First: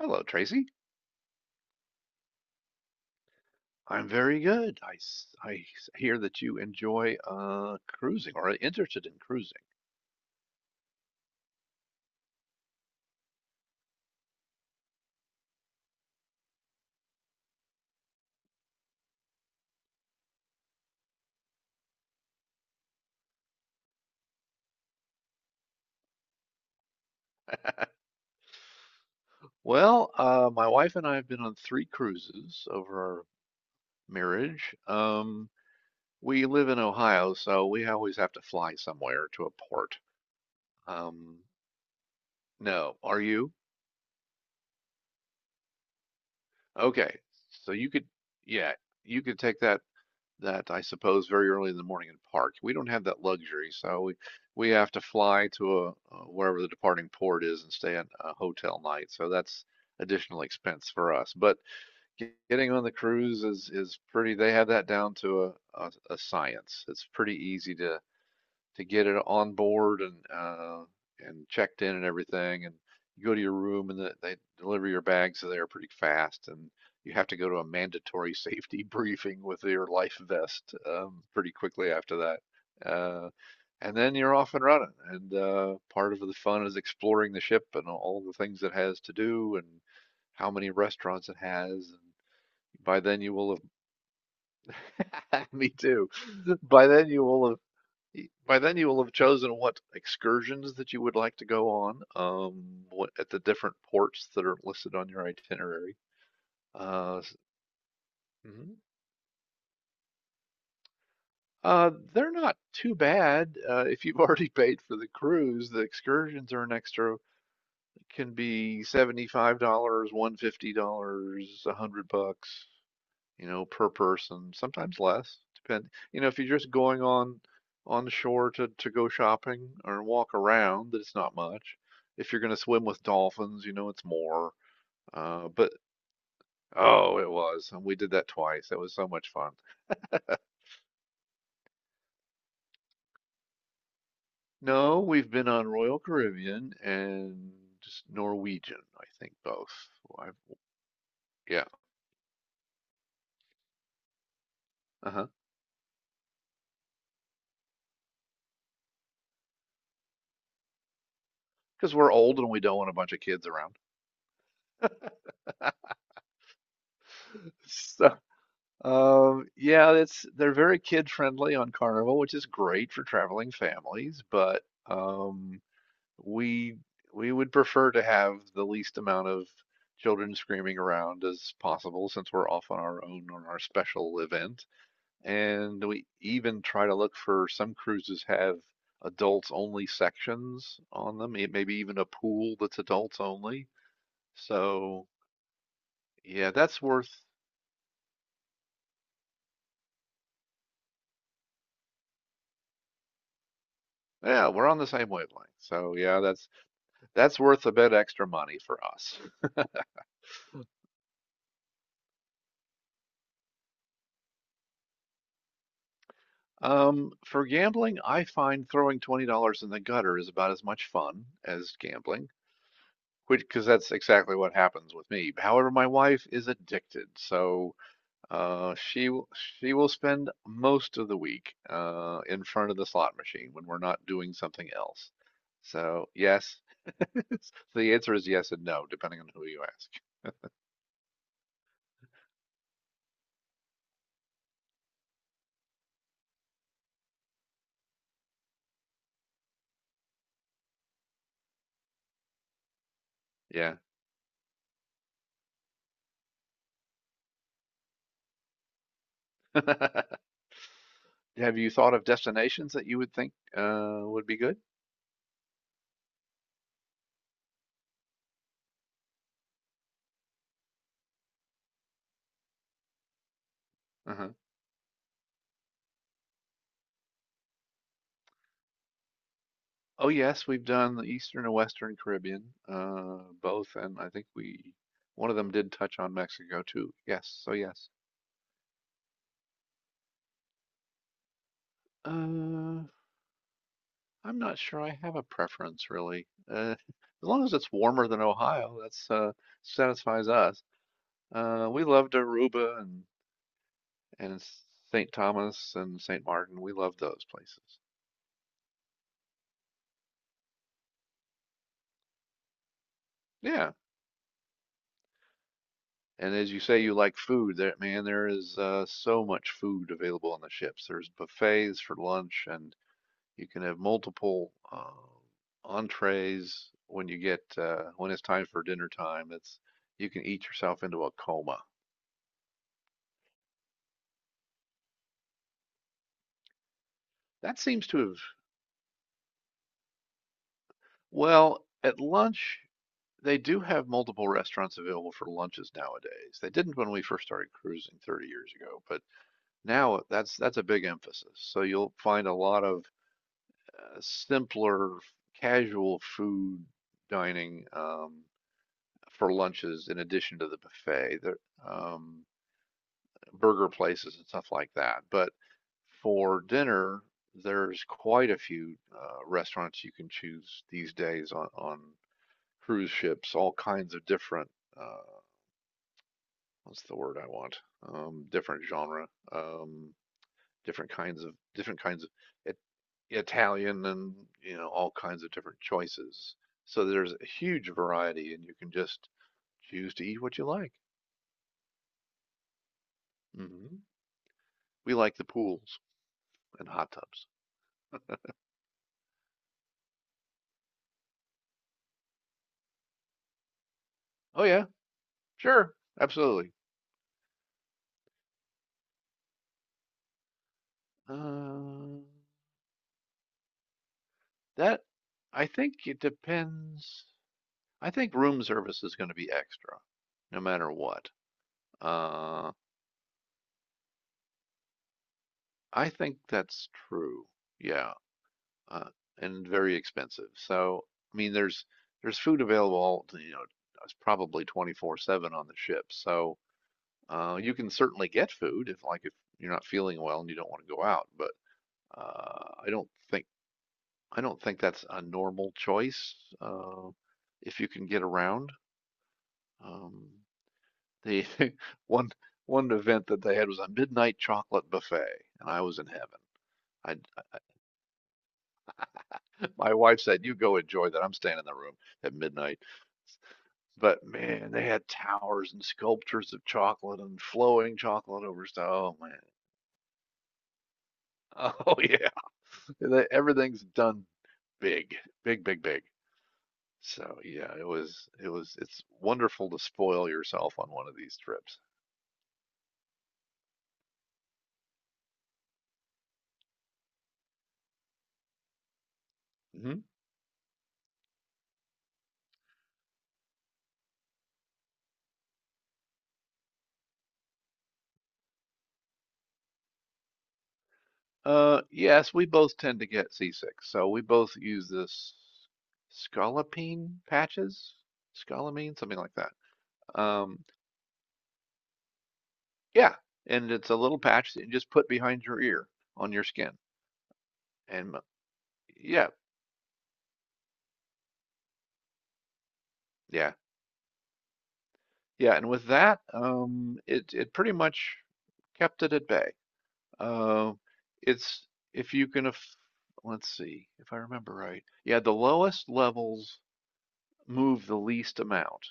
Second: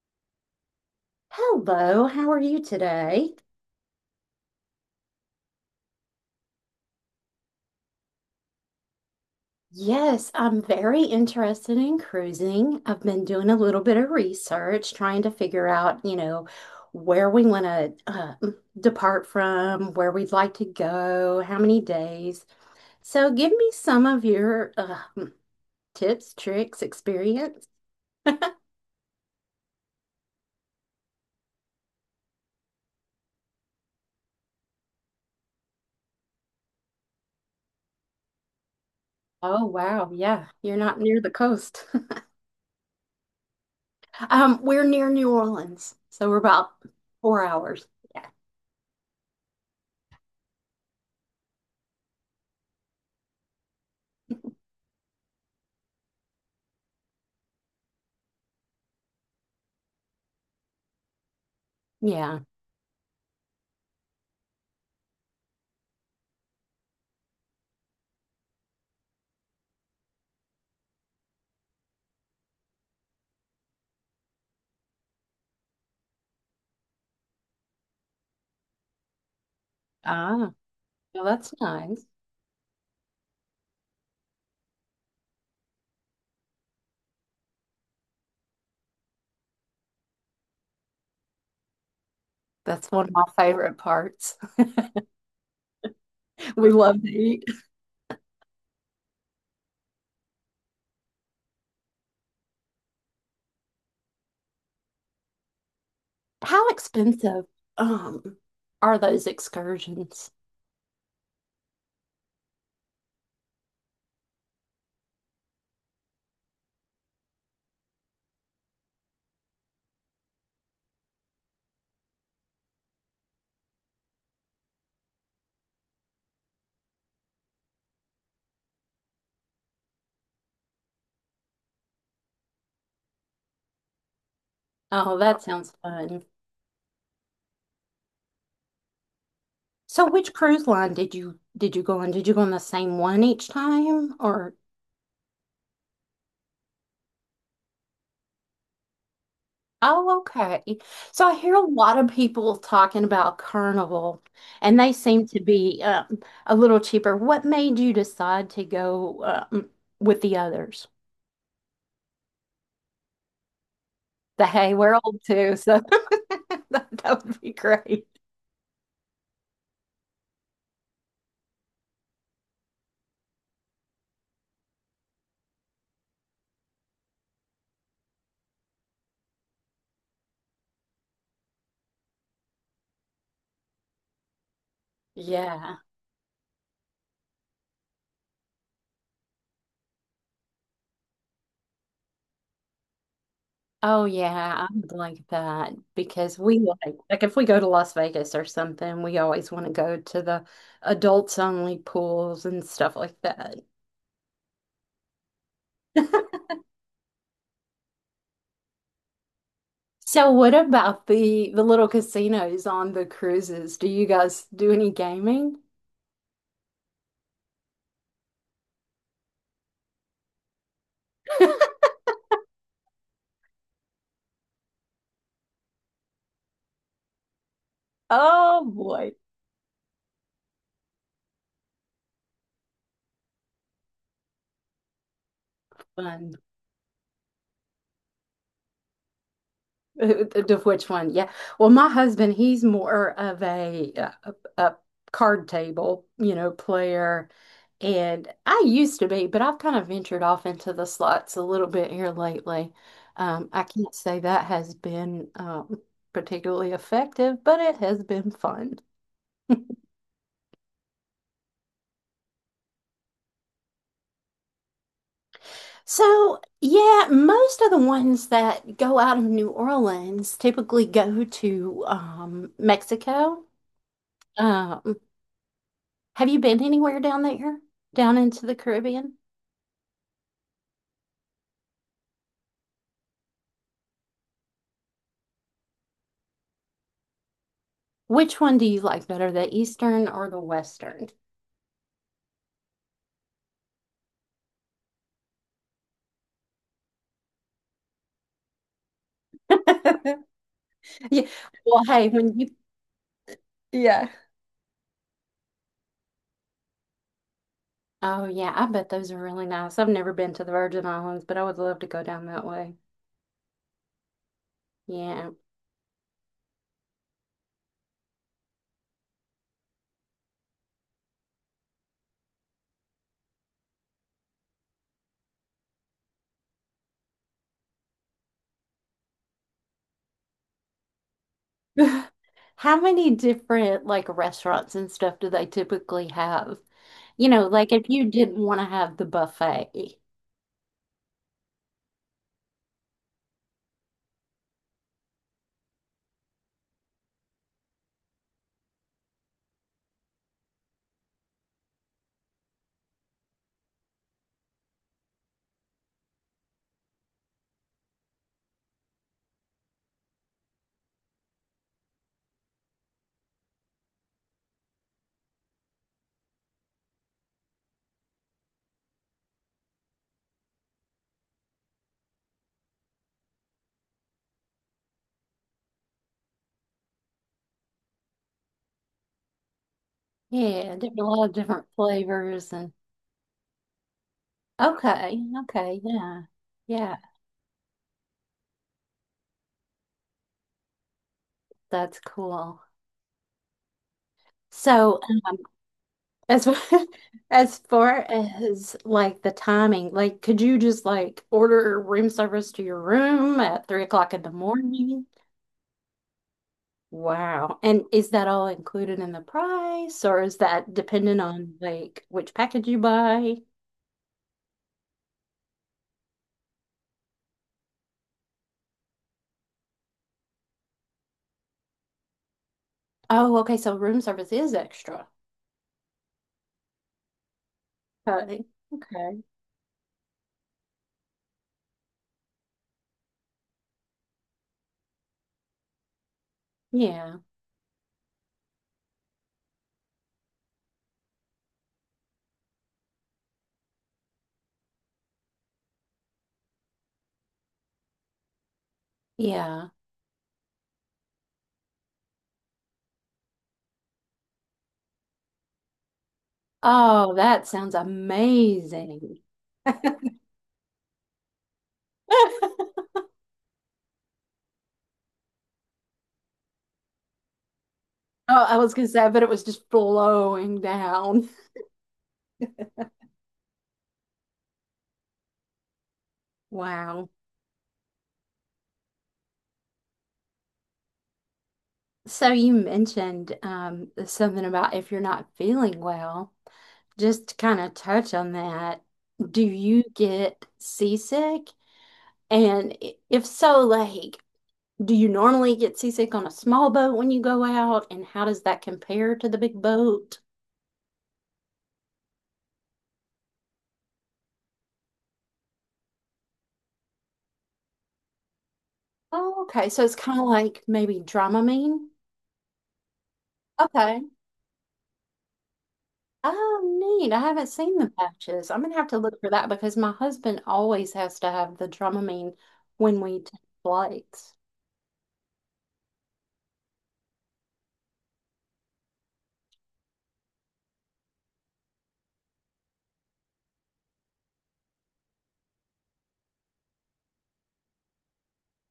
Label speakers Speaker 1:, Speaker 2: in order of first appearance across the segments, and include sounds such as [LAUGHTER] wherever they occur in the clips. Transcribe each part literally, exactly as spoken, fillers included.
Speaker 1: Hello, Tracy.
Speaker 2: Hello, how are you today?
Speaker 1: I'm very good. I, s- I s- hear that you enjoy uh, cruising or are interested in cruising.
Speaker 2: Yes, I'm very interested in cruising. I've been doing a little bit of research, trying to figure out, you know, where we want to uh, depart from, where we'd like to go, how many days. So give me some of your uh, tips, tricks, experience.
Speaker 1: Well, uh, my wife and I have been on three cruises over our marriage. Um, we live in Ohio, so we always have to fly somewhere to a
Speaker 2: Oh,
Speaker 1: port.
Speaker 2: wow. Yeah, you're not near the
Speaker 1: Um,
Speaker 2: coast. [LAUGHS]
Speaker 1: no, are you?
Speaker 2: Um, we're near New Orleans, so we're about
Speaker 1: Okay,
Speaker 2: four
Speaker 1: so
Speaker 2: hours.
Speaker 1: you could,
Speaker 2: Yeah.
Speaker 1: yeah, you could take that that I suppose very early in the morning and park. We don't have that luxury, so we we have to fly to a, uh wherever the departing port is and stay at a hotel night. So that's additional expense for us. But ge-
Speaker 2: Yeah.
Speaker 1: getting on the cruise is is pretty. They have that down to a a, a science. It's pretty easy to to get it on board and uh, and checked in and everything. And you go to your room and the, they deliver your bags there pretty fast. And you have to go to a mandatory [LAUGHS] safety briefing with your life
Speaker 2: Ah,
Speaker 1: vest um,
Speaker 2: well,
Speaker 1: pretty
Speaker 2: that's
Speaker 1: quickly
Speaker 2: nice.
Speaker 1: after that. Uh, and then you're off and running. And uh, part of the fun is exploring the ship and all the things it has to do and how many restaurants it has. And
Speaker 2: That's
Speaker 1: by
Speaker 2: one of
Speaker 1: then
Speaker 2: my
Speaker 1: you will
Speaker 2: favorite parts. [LAUGHS]
Speaker 1: have, [LAUGHS] me too.
Speaker 2: We
Speaker 1: By
Speaker 2: love to
Speaker 1: then you
Speaker 2: eat.
Speaker 1: will have by then you will have chosen what excursions that you would like to go on, um what at the different ports that are listed on your itinerary.
Speaker 2: How
Speaker 1: uh s-
Speaker 2: expensive um
Speaker 1: mhm.
Speaker 2: are those excursions?
Speaker 1: Uh they're not too bad. Uh if you've [LAUGHS] already paid for the cruise, the excursions are an extra. Can be seventy-five dollars, one hundred fifty dollars, a 100 bucks, you know, per person, sometimes less. Depend, you know, if you're just going on on the shore to to go shopping or walk around, that it's not much. If you're going to swim with dolphins, you know, it's more.
Speaker 2: Oh, that
Speaker 1: Uh,
Speaker 2: sounds
Speaker 1: but
Speaker 2: fun.
Speaker 1: Oh, it was, and we did that twice. That was so much fun.
Speaker 2: So which cruise line did you did you go on? Did you go on the same one each time or?
Speaker 1: No, we've been on Royal Caribbean and just Norwegian, I think both.
Speaker 2: Oh,
Speaker 1: I
Speaker 2: okay. So I hear a
Speaker 1: Yeah,
Speaker 2: lot of people talking about Carnival, and they seem
Speaker 1: uh-huh.
Speaker 2: to be um, a little cheaper. What made you decide to go um, with the others?
Speaker 1: Because we're old and we don't want a bunch of kids around.
Speaker 2: The hey, we're old too, so [LAUGHS]
Speaker 1: [LAUGHS]
Speaker 2: that, that would be great.
Speaker 1: So Um, yeah, it's they're very kid friendly on Carnival, which is great for traveling families, but um, we we would prefer to have the least amount of children screaming around as possible since we're off on our own on our special event.
Speaker 2: Yeah.
Speaker 1: And we even try to look for some cruises have adults only sections on them, e- maybe even a pool that's adults only.
Speaker 2: Oh yeah, I'm
Speaker 1: So,
Speaker 2: like that because
Speaker 1: yeah,
Speaker 2: we
Speaker 1: that's
Speaker 2: like
Speaker 1: worth,
Speaker 2: like if we go to Las Vegas or something, we always want to go to the adults only pools and stuff like that.
Speaker 1: yeah, we're on the same wavelength. So, yeah,
Speaker 2: [LAUGHS]
Speaker 1: that's That's worth a bit extra money for us. [LAUGHS]
Speaker 2: So what about the the little casinos on the cruises? Do you guys do any gaming?
Speaker 1: Um, for gambling, I find throwing twenty dollars in the gutter is about as much fun as gambling, which because that's exactly what happens with me. However, my wife is addicted, so
Speaker 2: Oh
Speaker 1: uh, she
Speaker 2: boy.
Speaker 1: will- she will spend most of the week uh, in front of the slot machine when we're not doing something else. So
Speaker 2: Fun.
Speaker 1: yes, [LAUGHS] the answer is yes and no, depending on who you ask.
Speaker 2: [LAUGHS] Of which one? Yeah. Well, my husband, he's more of a, a a card table, you know, player. And I used to be, but I've kind of ventured off into the slots a little bit here lately. Um, I
Speaker 1: Yeah.
Speaker 2: can't say that has been um, particularly effective, but it has been fun.
Speaker 1: [LAUGHS] Have you thought of destinations that you would think uh, would be good?
Speaker 2: So, yeah, most of the ones that go out of New Orleans typically go to um, Mexico.
Speaker 1: Uh-huh.
Speaker 2: Um, Have you been anywhere down there? Down into the Caribbean?
Speaker 1: Oh yes, we've done the Eastern and Western Caribbean, uh, both, and I think we one of them did touch on Mexico too. Yes, so yes.
Speaker 2: Which one do you like better, the Eastern or the Western?
Speaker 1: Uh, I'm not sure I have a preference really. Uh, [LAUGHS] as long as it's warmer than Ohio, that's uh,
Speaker 2: [LAUGHS]
Speaker 1: satisfies us.
Speaker 2: Yeah.
Speaker 1: Uh,
Speaker 2: Well,
Speaker 1: we
Speaker 2: hey,
Speaker 1: loved
Speaker 2: when you—
Speaker 1: Aruba and
Speaker 2: Yeah.
Speaker 1: and Saint Thomas and Saint Martin. We love those places.
Speaker 2: Oh yeah, I bet those are really nice. I've never been to the Virgin Islands, but I would love to go down that way.
Speaker 1: Yeah,
Speaker 2: Yeah.
Speaker 1: and as you say, you like food. There, man, there is uh, so much food available on the ships. There's buffets for lunch, and you can have multiple uh, entrees when you get uh, when it's time for dinner time. That's You can eat yourself into a coma.
Speaker 2: [SIGHS] [LAUGHS] How many different like restaurants and stuff do they typically have? You know,
Speaker 1: That
Speaker 2: like
Speaker 1: seems
Speaker 2: if
Speaker 1: to
Speaker 2: you
Speaker 1: have
Speaker 2: didn't want to have the buffet.
Speaker 1: Well, at lunch they do have multiple restaurants available for lunches nowadays. They didn't when we first started cruising thirty years ago, but now that's that's a big emphasis. So you'll find a lot of uh, simpler, casual food dining, um, for lunches in addition to the buffet. There, um, burger places and stuff like that. But for dinner, there's quite a few uh, restaurants you can choose these days on, on cruise ships, all kinds of different, uh, what's the word I want? Um, different genre, um,
Speaker 2: Yeah,
Speaker 1: different
Speaker 2: there's a
Speaker 1: kinds
Speaker 2: lot of
Speaker 1: of,
Speaker 2: different
Speaker 1: different kinds of
Speaker 2: flavors
Speaker 1: it,
Speaker 2: and
Speaker 1: Italian, and, you know, all
Speaker 2: okay,
Speaker 1: kinds of different
Speaker 2: okay, yeah.
Speaker 1: choices. So
Speaker 2: Yeah,
Speaker 1: there's a huge variety and you can just choose to eat what you like.
Speaker 2: that's cool.
Speaker 1: hmm We
Speaker 2: So
Speaker 1: like the pools
Speaker 2: as
Speaker 1: and
Speaker 2: [LAUGHS]
Speaker 1: hot tubs.
Speaker 2: as far as like the timing, like could you just like order room service to your room at three o'clock in the
Speaker 1: Oh yeah.
Speaker 2: morning?
Speaker 1: Sure, absolutely.
Speaker 2: Wow. And is that all included in the price or is that dependent on
Speaker 1: Uh,
Speaker 2: like which package you buy?
Speaker 1: that I think it depends. I think room service is going to be extra, no matter what. Uh,
Speaker 2: Oh, okay, so room service is extra.
Speaker 1: I think that's true. Yeah,
Speaker 2: Okay.
Speaker 1: uh,
Speaker 2: Okay.
Speaker 1: and very expensive. So, I mean, there's there's food available, you know, it's probably twenty-four seven on the ship. So,
Speaker 2: Yeah.
Speaker 1: uh, you can certainly get food if, like, if you're not feeling well and you don't want to go out. But uh, I don't think I don't think that's a normal choice, uh, if you can get around.
Speaker 2: Yeah.
Speaker 1: Um, the [LAUGHS] one one event that they had was a midnight chocolate buffet, and I was in heaven. I,
Speaker 2: Oh,
Speaker 1: I
Speaker 2: that sounds amazing.
Speaker 1: [LAUGHS] My
Speaker 2: [LAUGHS]
Speaker 1: wife said, "You go enjoy that. I'm staying in the room at midnight." But man, they had towers and sculptures of chocolate and flowing chocolate
Speaker 2: Oh,
Speaker 1: over
Speaker 2: I
Speaker 1: stuff.
Speaker 2: was gonna
Speaker 1: Oh
Speaker 2: say,
Speaker 1: man,
Speaker 2: but it was just flowing down.
Speaker 1: oh yeah, [LAUGHS] everything's done big, big, big, big.
Speaker 2: Wow.
Speaker 1: So yeah, it was it was it's wonderful to spoil yourself on one of these trips.
Speaker 2: So you mentioned um, something about if you're not feeling well, just to kind of touch on that, do
Speaker 1: hmm
Speaker 2: you get seasick? And i- if so, like, do you normally get seasick on a small boat when you go out? And how does that compare to the big boat?
Speaker 1: Uh, yes, we both tend to get seasick, so we both use this scopolamine patches, scopolamine, something like that.
Speaker 2: Oh, okay. So it's kind of
Speaker 1: Um,
Speaker 2: like maybe Dramamine.
Speaker 1: yeah, and it's a little
Speaker 2: Okay.
Speaker 1: patch that you just put behind your ear on your skin,
Speaker 2: Oh, neat. I haven't seen the
Speaker 1: and m-
Speaker 2: patches. I'm gonna have to
Speaker 1: yeah,
Speaker 2: look for that because my husband always has to have the Dramamine when we
Speaker 1: yeah,
Speaker 2: take flights.
Speaker 1: yeah. And with that, um, it it pretty much kept it at bay. Uh, it's, if you can, let's see, if I remember right. Yeah, the lowest levels move the least amount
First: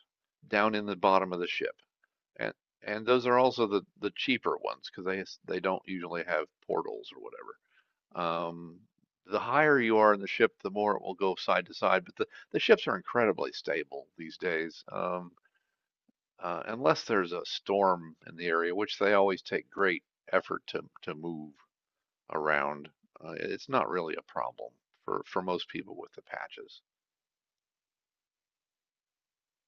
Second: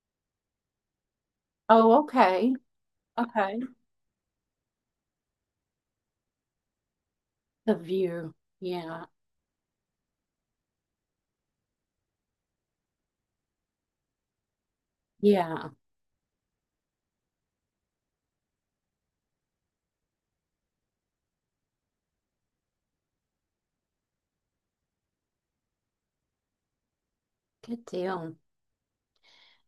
Speaker 1: down in the bottom of the ship.
Speaker 2: Oh,
Speaker 1: And,
Speaker 2: okay.
Speaker 1: and those are
Speaker 2: Okay.
Speaker 1: also the, the cheaper ones because they, they don't usually have portals or
Speaker 2: The
Speaker 1: whatever.
Speaker 2: view.
Speaker 1: Um,
Speaker 2: Yeah.
Speaker 1: the higher you are in the ship, the more it will go side to side. But the, the ships are incredibly stable these days. Um,
Speaker 2: Yeah.
Speaker 1: uh, unless there's a storm in the area, which they always take great effort to, to move around, uh, it's not really a problem for, for most people with the patches.
Speaker 2: Good deal.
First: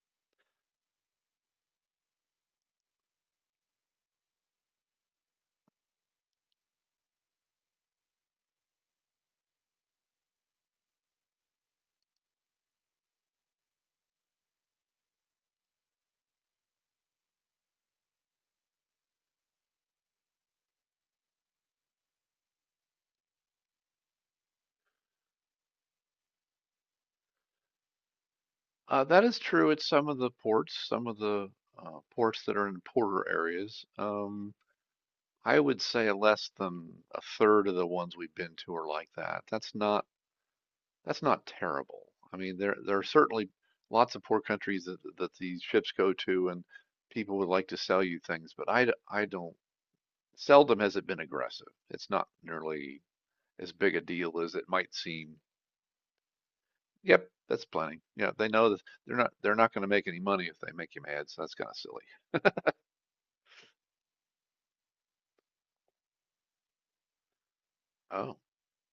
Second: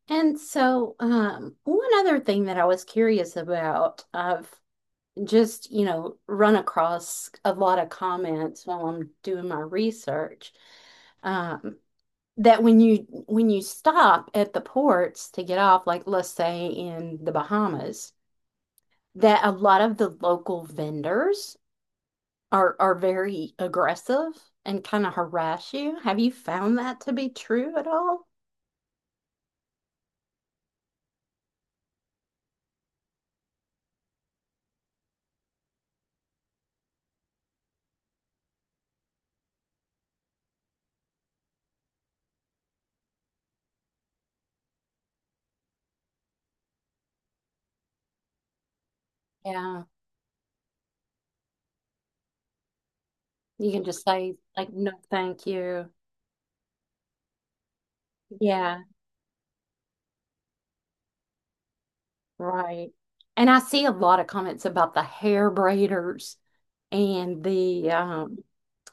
Speaker 2: And so, um, one other thing that I was curious about, I've just, you know, run across a lot of comments while I'm doing my research, um, that when you when you stop at the ports to get off, like let's say in the Bahamas, that a lot of the local vendors are are very aggressive and kind of harass you. Have you found that to be true at all?
Speaker 1: Uh, that is true at some of the ports, some of the uh, ports that are in poorer areas. Um, I would say less than a third of the ones we've been to are like that. That's not that's not terrible. I mean, there there are certainly lots of poor countries that that these ships go to, and people would like to sell you things, but I I d- I don't.
Speaker 2: Yeah.
Speaker 1: Seldom has it been aggressive. It's not nearly
Speaker 2: You
Speaker 1: as
Speaker 2: can
Speaker 1: big a
Speaker 2: just say
Speaker 1: deal as it
Speaker 2: like no
Speaker 1: might seem.
Speaker 2: thank you.
Speaker 1: Yep, that's planning. Yeah, they know
Speaker 2: Yeah,
Speaker 1: that they're not they're not going to make any money if they make you mad, so that's kind of silly.
Speaker 2: right. And I see a lot of comments about the hair braiders and the um
Speaker 1: Oh,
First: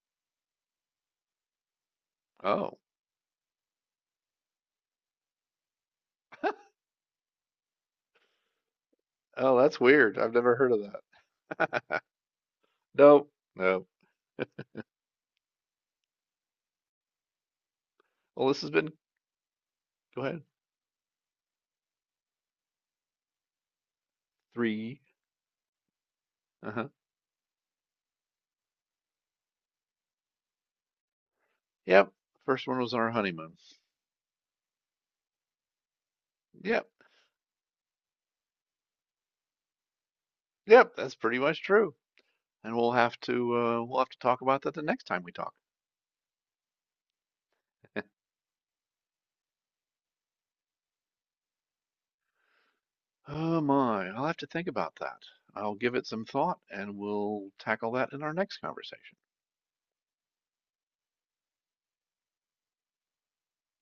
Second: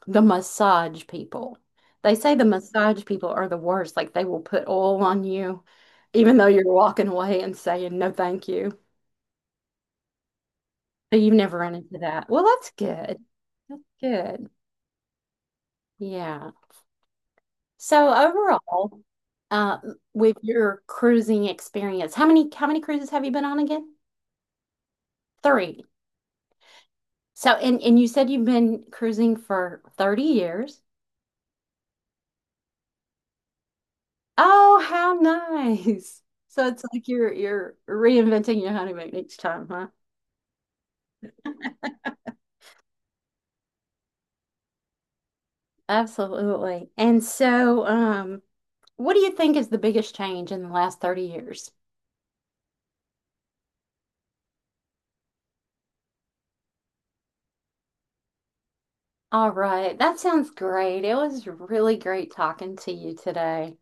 Speaker 2: the massage people. They say the
Speaker 1: oh,
Speaker 2: massage people are the worst. Like they will put oil on you even though you're walking away and saying no thank you.
Speaker 1: oh, that's weird. I've never heard of
Speaker 2: So you've never run into
Speaker 1: that. [LAUGHS]
Speaker 2: that. Well, that's good.
Speaker 1: Nope,
Speaker 2: That's
Speaker 1: no.
Speaker 2: good. Yeah. So
Speaker 1: Well, this has been,
Speaker 2: overall, uh,
Speaker 1: go
Speaker 2: with
Speaker 1: ahead.
Speaker 2: your cruising experience, how many how many cruises have you been on again?
Speaker 1: Three.
Speaker 2: Three.
Speaker 1: Uh-huh.
Speaker 2: So and and you said you've been cruising for thirty years.
Speaker 1: Yep. First one was on our honeymoon.
Speaker 2: Oh, how nice. [LAUGHS] So it's
Speaker 1: Yep.
Speaker 2: like you're you're reinventing your honeymoon each time, huh?
Speaker 1: Yep, that's pretty much true. And we'll have to uh we'll have to talk about that the next time we talk.
Speaker 2: Absolutely. And so,
Speaker 1: [LAUGHS]
Speaker 2: um, what do you think is the biggest change in the last thirty years?
Speaker 1: Oh my, I'll have to think about that. I'll give it some thought and we'll tackle that in our next conversation.
Speaker 2: All right, that sounds great. It was really great talking to you today.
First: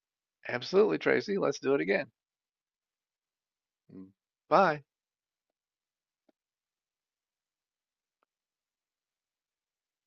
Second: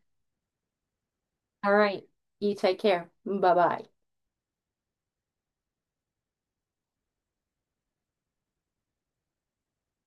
Speaker 1: Absolutely, Tracy. Let's
Speaker 2: All
Speaker 1: do it
Speaker 2: right,
Speaker 1: again.
Speaker 2: you take care. Bye-bye.
Speaker 1: Mm, Bye.